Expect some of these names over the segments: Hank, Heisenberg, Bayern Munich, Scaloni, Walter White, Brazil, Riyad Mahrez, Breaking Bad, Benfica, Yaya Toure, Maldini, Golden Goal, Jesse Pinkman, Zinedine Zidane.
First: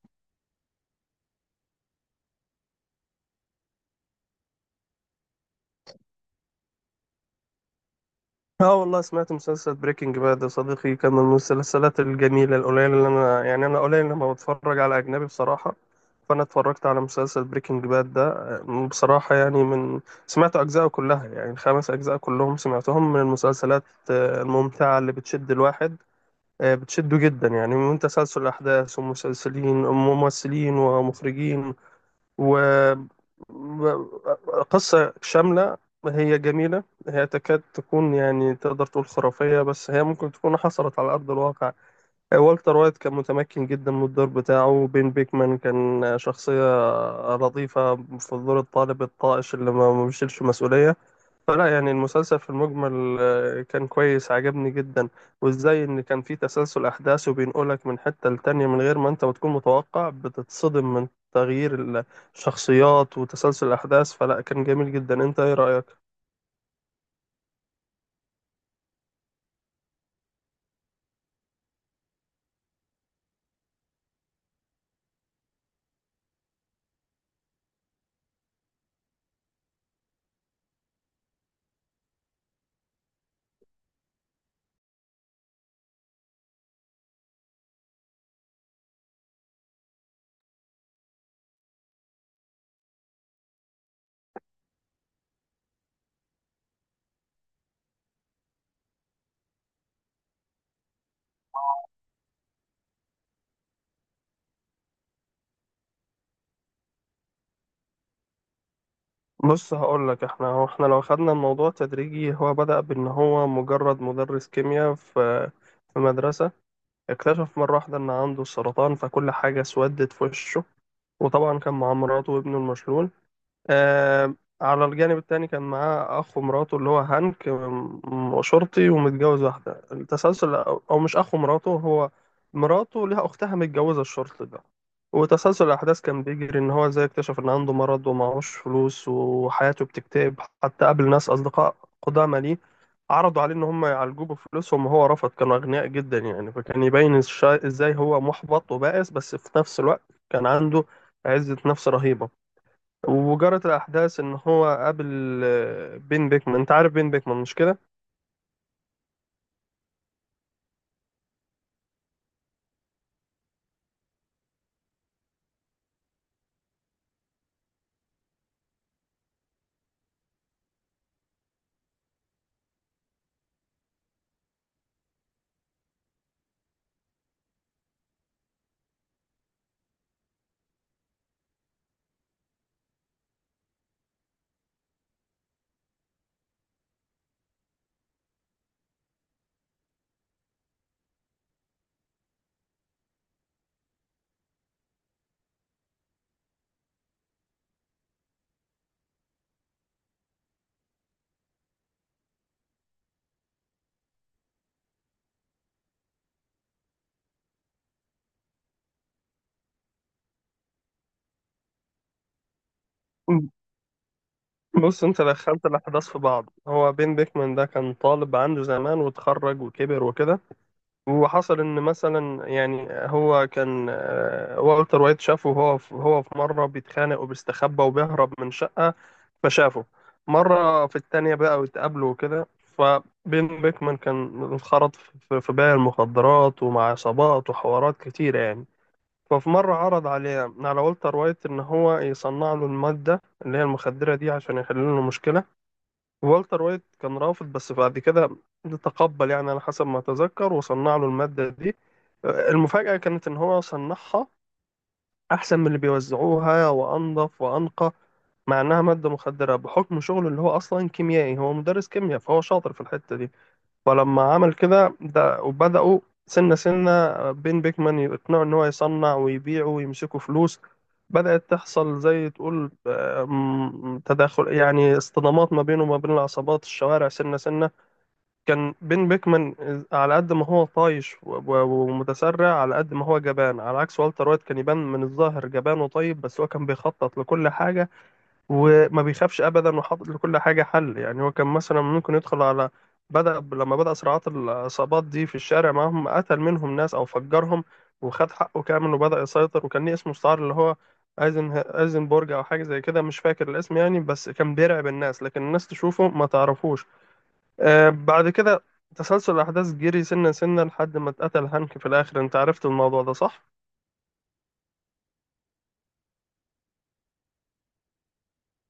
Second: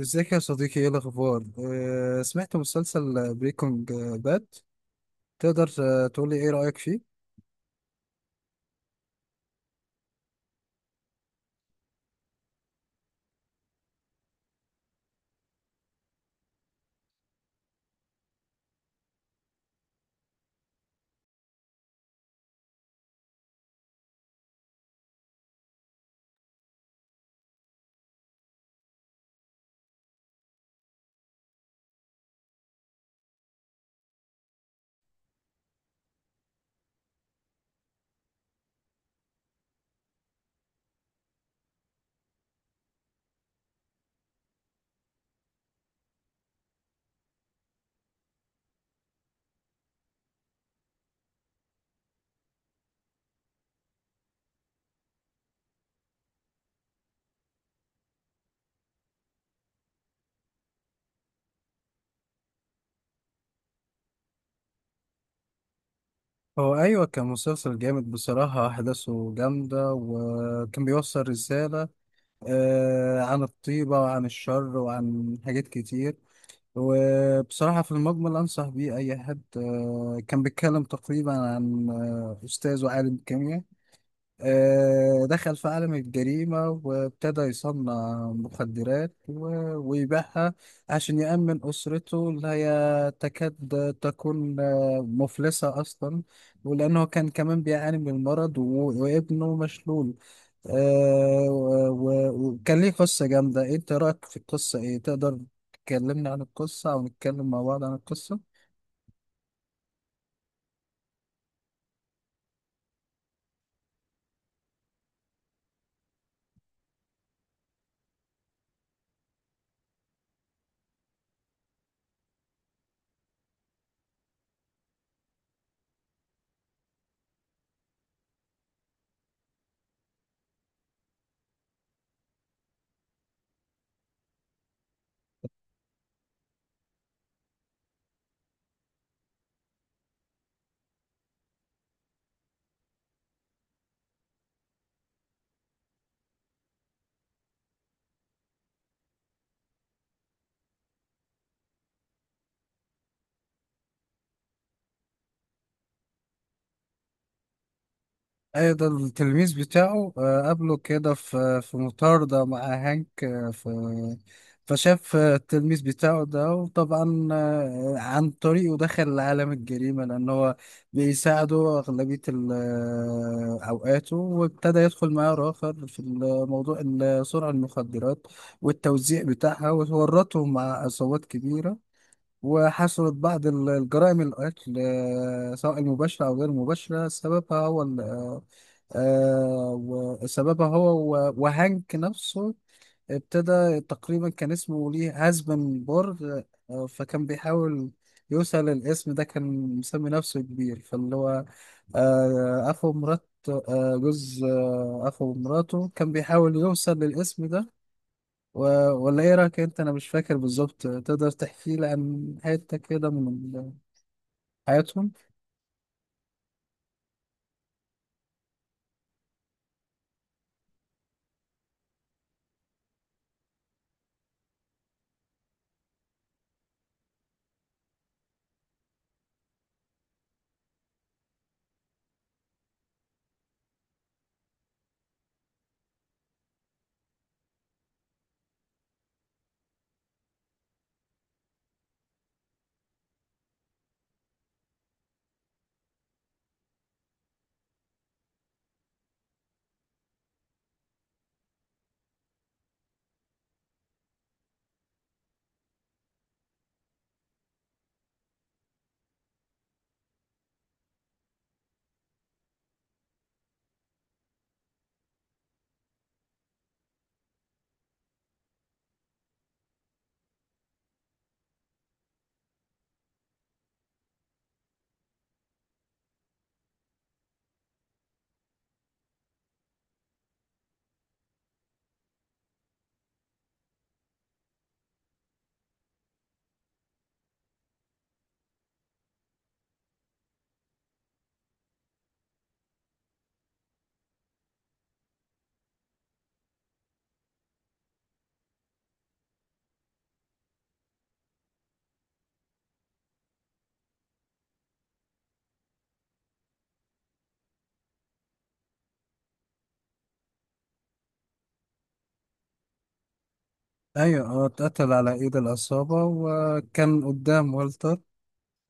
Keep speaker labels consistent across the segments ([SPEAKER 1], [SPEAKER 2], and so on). [SPEAKER 1] ازيك يا صديقي، ايه الاخبار؟ سمعت مسلسل بريكنج باد. تقدر تقولي ايه رأيك فيه؟
[SPEAKER 2] اه والله سمعت مسلسل بريكنج باد يا صديقي، كان من المسلسلات الجميلة القليلة اللي أنا قليل لما بتفرج على أجنبي بصراحة. فأنا اتفرجت على مسلسل بريكنج باد ده. بصراحة يعني من سمعت أجزاءه كلها، يعني الخمس أجزاء كلهم سمعتهم. من المسلسلات الممتعة اللي بتشد الواحد، بتشده جدا، يعني من تسلسل الأحداث ومسلسلين وممثلين ومخرجين وقصة شاملة. هي جميلة، هي تكاد تكون يعني تقدر تقول خرافية، بس هي ممكن تكون حصلت على أرض الواقع. والتر وايت كان متمكن جدا من الدور بتاعه. بين بيكمان كان شخصية لطيفة في دور الطالب الطائش اللي ما بيشيلش مسؤولية. فلا يعني المسلسل في المجمل كان كويس، عجبني جدا. وازاي ان كان في تسلسل احداث وبينقلك من حتة لتانية من غير ما انت بتكون متوقع، بتتصدم من تغيير الشخصيات وتسلسل الاحداث. فلا كان جميل جدا. انت ايه رأيك؟
[SPEAKER 1] هو ايوه، كان مسلسل جامد بصراحة، احداثه جامدة وكان بيوصل رسالة عن الطيبة وعن الشر وعن حاجات كتير. وبصراحة في المجمل أنصح بيه أي حد. كان بيتكلم تقريبا عن أستاذ وعالم كيمياء، دخل في عالم الجريمة وابتدى يصنع مخدرات ويبيعها عشان يأمن أسرته اللي هي تكاد تكون مفلسة أصلا، ولأنه كان كمان بيعاني من المرض وابنه مشلول، وكان ليه قصة جامدة. إيه أنت رأيك في القصة؟ إيه تقدر تكلمني عن القصة أو نتكلم مع بعض عن القصة؟
[SPEAKER 2] بص هقول لك، احنا لو خدنا الموضوع تدريجي، هو بدأ بان هو مجرد مدرس كيمياء في مدرسة. اكتشف مرة واحدة ان عنده سرطان، فكل حاجة اسودت في وشه. وطبعا كان مع مراته وابنه المشلول. آه على الجانب التاني كان معاه أخ ومراته اللي هو هانك، شرطي ومتجوز واحدة. التسلسل، أو مش أخ ومراته، هو مراته ليها أختها متجوزة الشرطي ده. وتسلسل الأحداث كان بيجري إن هو إزاي اكتشف إن عنده مرض ومعهوش فلوس وحياته بتكتئب، حتى قابل ناس أصدقاء قدامى ليه عرضوا عليه إن هم يعالجوه بفلوسهم وهو رفض، كانوا أغنياء جدا يعني. فكان يبين إزاي هو محبط وبائس، بس في نفس الوقت كان عنده عزة نفس رهيبة. وجرت الأحداث إن هو قابل بين بيكمان. أنت عارف بين بيكمان مش كده؟
[SPEAKER 1] ايوه، ده التلميذ بتاعه، قابله كده في مطاردة مع هانك، آه، في فشاف التلميذ بتاعه ده، وطبعا عن طريقه دخل لعالم الجريمة لأن هو بيساعده أغلبية أوقاته، وابتدى يدخل معاه آخر في موضوع سرعة المخدرات والتوزيع بتاعها، وورطهم مع عصابات كبيرة. وحصلت بعض الجرائم القتل، سواء المباشرة أو غير المباشرة، سببها هو و- وهانك نفسه. ابتدى تقريبا كان اسمه ليه هازبنبرغ، فكان بيحاول يوصل الاسم ده، كان مسمي نفسه كبير، فاللي هو آه، أخو مرات آه، جوز آه، أخو مراته كان بيحاول يوصل للاسم ده. و... ولا ايه رايك انت، انا مش فاكر بالظبط، تقدر تحكي لي عن حته كده من
[SPEAKER 2] بص
[SPEAKER 1] حياتهم؟
[SPEAKER 2] أنت دخلت الأحداث في بعض. هو بين بيكمان ده كان طالب عنده زمان، واتخرج وكبر وكده. وحصل إن مثلا يعني هو كان والتر وايت شافه، هو في مرة بيتخانق وبيستخبى وبيهرب من شقة، فشافه. مرة في التانية بقى واتقابلوا وكده، فبين بيكمان كان انخرط في بيع المخدرات ومع عصابات وحوارات كتيرة يعني. ففي مرة عرض عليه على والتر وايت إن هو يصنع له المادة اللي هي المخدرة دي، عشان يحل له مشكلة. والتر وايت كان رافض، بس بعد كده تقبل يعني على حسب ما أتذكر، وصنع له المادة دي. المفاجأة كانت إن هو صنعها أحسن من اللي بيوزعوها وأنظف وأنقى، مع إنها مادة مخدرة. بحكم شغله اللي هو أصلا كيميائي، هو مدرس كيمياء، فهو شاطر في الحتة دي. فلما عمل كده ده وبدأوا، سنة سنة بين بيكمان يقنعوا إن هو يصنع ويبيع ويمسكوا فلوس. بدأت تحصل زي تقول تداخل، يعني اصطدامات ما بينه وما بين العصابات الشوارع. سنة سنة كان بين بيكمان على قد ما هو طايش ومتسرع، على قد ما هو جبان. على عكس والتر وايت كان يبان من الظاهر جبان وطيب، بس هو كان بيخطط لكل حاجة، وما بيخافش ابدا، وحاطط لكل حاجه حل. يعني هو كان مثلا ممكن يدخل على، لما بدأ صراعات العصابات دي في الشارع معاهم، قتل منهم ناس او فجرهم وخد حقه كامل، وبدأ يسيطر. وكان ليه اسم مستعار اللي هو ايزنبرج او حاجه زي كده، مش فاكر الاسم يعني. بس كان بيرعب الناس، لكن الناس تشوفه ما تعرفوش. بعد كده تسلسل الاحداث جري سنه سنه لحد ما اتقتل هانك في الاخر. انت عرفت الموضوع ده صح؟
[SPEAKER 1] ايوه، هو اتقتل على ايد العصابه وكان قدام والتر.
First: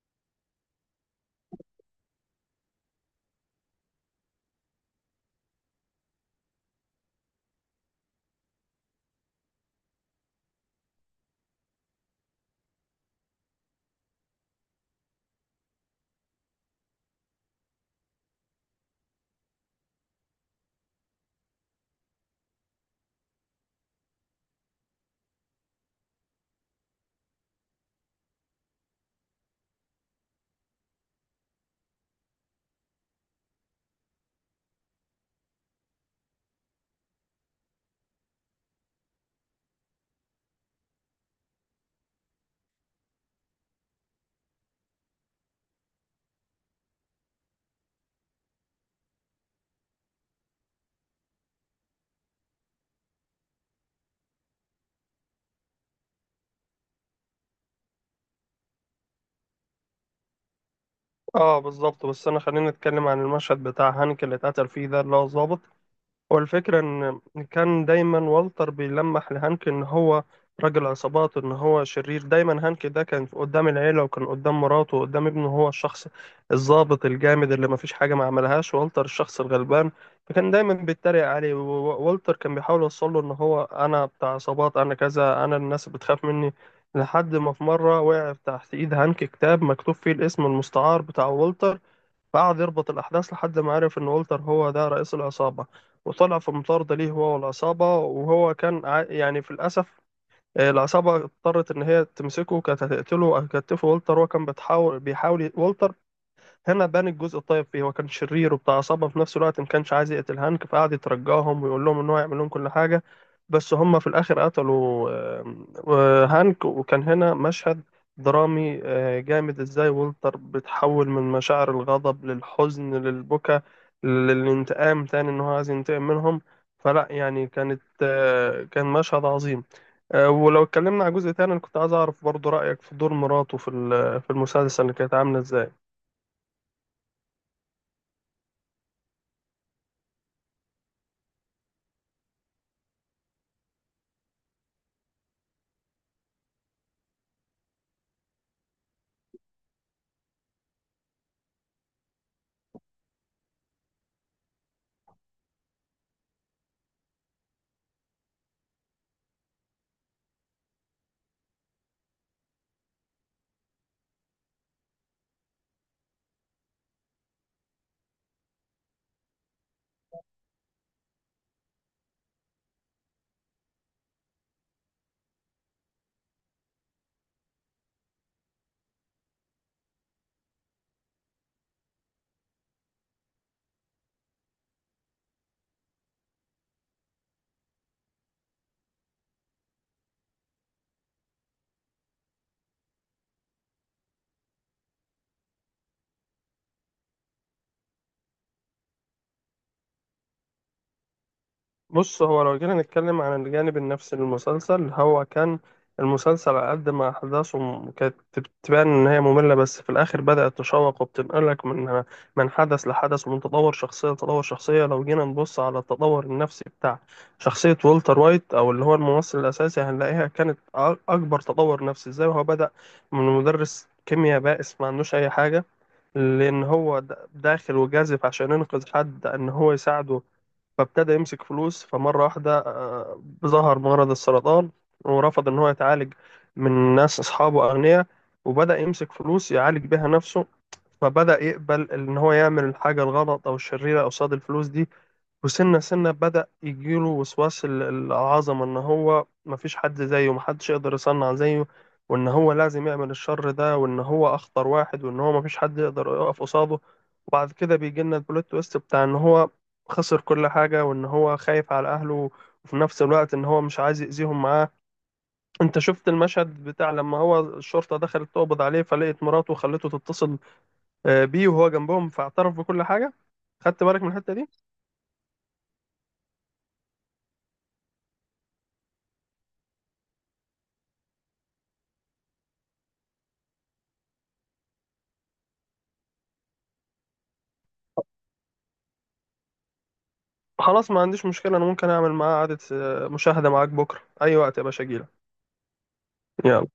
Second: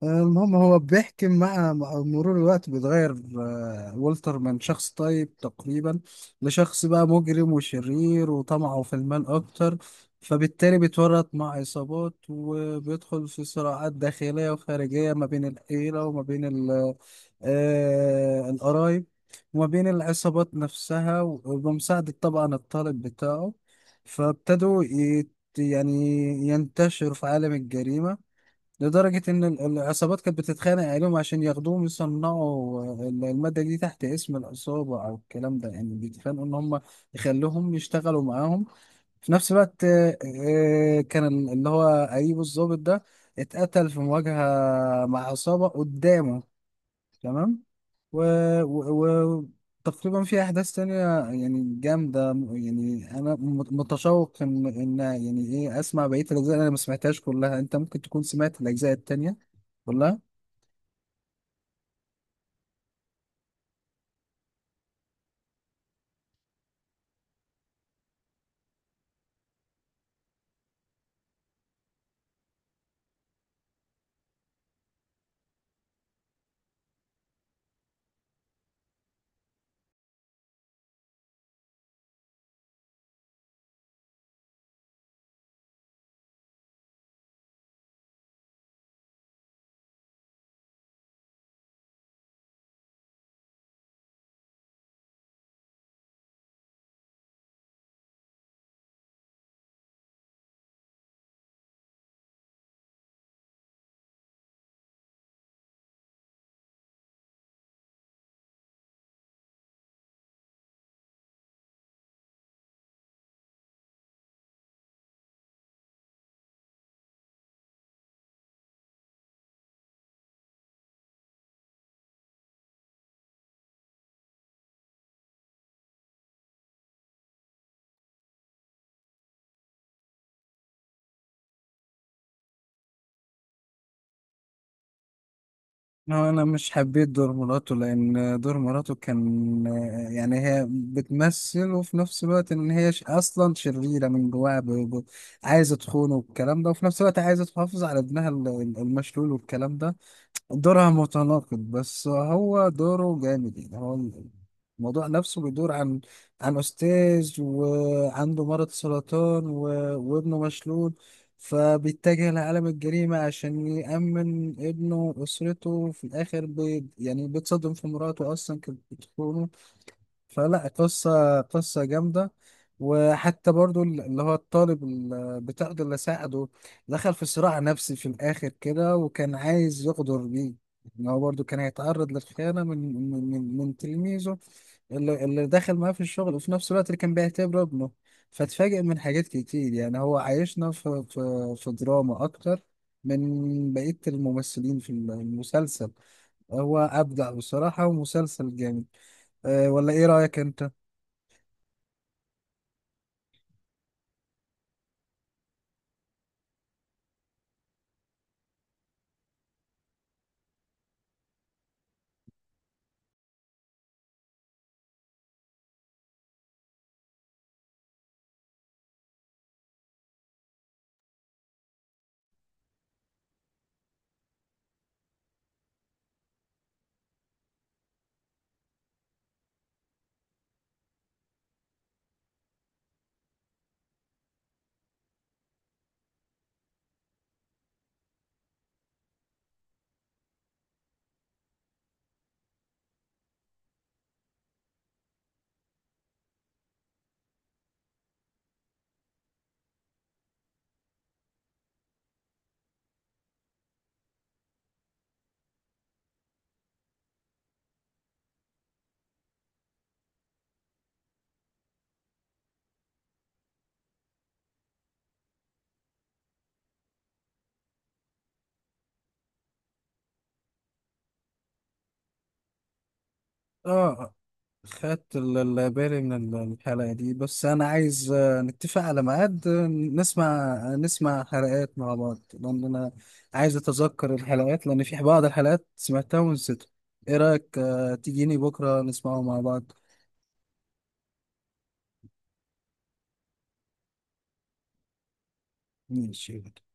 [SPEAKER 1] المهم، هو بيحكي مع مرور الوقت بيتغير. والتر من شخص طيب تقريبا لشخص بقى مجرم وشرير وطمعه في المال أكتر، فبالتالي بيتورط مع عصابات وبيدخل في صراعات داخلية وخارجية ما بين العيلة وما بين القرايب، وما بين العصابات نفسها، وبمساعدة طبعا الطالب بتاعه، فابتدوا يعني ينتشر في عالم الجريمة، لدرجة إن العصابات كانت بتتخانق عليهم عشان ياخدوهم يصنعوا المادة دي تحت اسم العصابة أو الكلام ده، يعني بيتخانقوا إن هم يخلوهم يشتغلوا معاهم. في نفس الوقت كان اللي هو قريبه الضابط ده اتقتل في مواجهة مع عصابة قدامه. تمام. و... و... و... تقريبا في احداث تانية، يعني جامدة، يعني انا متشوق ان يعني ايه اسمع بقية الاجزاء اللي انا ما سمعتهاش كلها. انت ممكن تكون سمعت الاجزاء التانية كلها؟
[SPEAKER 2] اه بالظبط. بس انا خلينا نتكلم عن المشهد بتاع هانك اللي اتقتل فيه ده، اللي هو الضابط. والفكرة إن كان دايما والتر بيلمح لهانك إن هو راجل عصابات، إن هو شرير. دايما هانك ده كان قدام العيلة وكان قدام مراته وقدام ابنه هو الشخص الضابط الجامد اللي مفيش حاجة ما عملهاش، والتر الشخص الغلبان. فكان دايما بيتريق عليه، ووالتر كان بيحاول يوصله إن هو أنا بتاع عصابات، أنا كذا، أنا الناس بتخاف مني. لحد ما في مرة وقع تحت إيد هانك كتاب مكتوب فيه الاسم المستعار بتاع والتر، فقعد يربط الأحداث لحد ما عرف إن والتر هو ده رئيس العصابة. وطلع في مطاردة ليه، هو والعصابة. وهو كان يعني في الأسف، العصابة اضطرت إن هي تمسكه، كانت هتقتله وهتكتفه. والتر هو كان بيحاول. والتر هنا بان الجزء الطيب فيه، هو كان شرير وبتاع عصابة، في نفس الوقت ما كانش عايز يقتل هانك، فقعد يترجاهم ويقول لهم ان هو يعمل لهم كل حاجة. بس هم في الاخر قتلوا هانك. وكان هنا مشهد درامي جامد، ازاي والتر بتحول من مشاعر الغضب للحزن للبكا للانتقام تاني، ان هو عايز ينتقم منهم. فلا يعني كان مشهد عظيم. ولو اتكلمنا على جزء تاني، انا كنت عايز اعرف برضو رأيك في دور مراته في المسلسل اللي كانت عاملة ازاي.
[SPEAKER 1] هو انا مش حبيت دور مراته، لان دور مراته كان، يعني هي بتمثل، وفي نفس الوقت ان هي اصلا شريرة من جواها، عايزة تخونه والكلام ده، وفي نفس الوقت عايزة تحافظ على ابنها المشلول والكلام ده. دورها متناقض، بس هو دوره جامد، يعني هو الموضوع نفسه بيدور عن أستاذ وعنده مرض سرطان وابنه مشلول، فبيتجه لعالم الجريمة عشان يأمن ابنه وأسرته. في الآخر يعني بيتصدم في مراته أصلا كانت بتخونه. فلا، قصة قصة جامدة. وحتى برضو اللي هو الطالب بتاعه ده اللي ساعده، دخل في صراع نفسي في الآخر كده، وكان عايز يغدر بيه، إن هو برضو كان هيتعرض للخيانة من تلميذه، اللي دخل معاه في الشغل وفي نفس الوقت اللي كان بيعتبره ابنه. فاتفاجئ من حاجات كتير، يعني هو عايشنا في دراما أكتر من بقية الممثلين في المسلسل. هو أبدع بصراحة ومسلسل جامد. أه، ولا إيه رأيك أنت؟
[SPEAKER 2] بص هو لو جينا نتكلم عن الجانب النفسي للمسلسل، هو كان المسلسل على قد ما أحداثه كانت تبان إن هي مملة، بس في الآخر بدأت تشوق، وبتنقلك من حدث لحدث، ومن تطور شخصية لتطور شخصية. لو جينا نبص على التطور النفسي بتاع شخصية والتر وايت، أو اللي هو الممثل الأساسي، هنلاقيها كانت أكبر تطور نفسي. إزاي هو بدأ من مدرس كيمياء بائس ما عندوش أي حاجة، لأن هو داخل وجازف عشان ينقذ حد إن هو يساعده، فابتدى يمسك فلوس. فمرة واحدة ظهر مرض السرطان، ورفض إن هو يتعالج من ناس أصحابه أغنياء، وبدأ يمسك فلوس يعالج بيها نفسه. فبدأ يقبل إن هو يعمل الحاجة الغلط أو الشريرة قصاد الفلوس دي. وسنة سنة بدأ يجيله وسواس العظمة، إن هو مفيش حد زيه، محدش يقدر يصنع زيه، وإن هو لازم يعمل الشر ده، وإن هو أخطر واحد، وإن هو مفيش حد يقدر يقف قصاده. وبعد كده بيجي لنا البلوت تويست بتاع إن هو خسر كل حاجة، وإن هو خايف على أهله، وفي نفس الوقت إن هو مش عايز يأذيهم معاه. أنت شفت المشهد بتاع لما هو الشرطة دخلت تقبض عليه، فلقيت مراته وخلته تتصل بيه وهو جنبهم، فاعترف بكل حاجة. خدت بالك من
[SPEAKER 1] اه.
[SPEAKER 2] الحتة دي؟
[SPEAKER 1] خدت بالي من الحلقة دي، بس أنا عايز نتفق على ميعاد، نسمع حلقات مع بعض، لأن أنا عايز أتذكر الحلقات، لأن في بعض الحلقات سمعتها ونسيتها. إيه رأيك تجيني بكرة نسمعه مع بعض؟
[SPEAKER 2] خلاص، ما عنديش مشكلة. أنا ممكن أعمل معاه قعدة مشاهدة معاك بكرة أي وقت يا باشا، أجيلك.
[SPEAKER 1] ماشي.
[SPEAKER 2] يلا.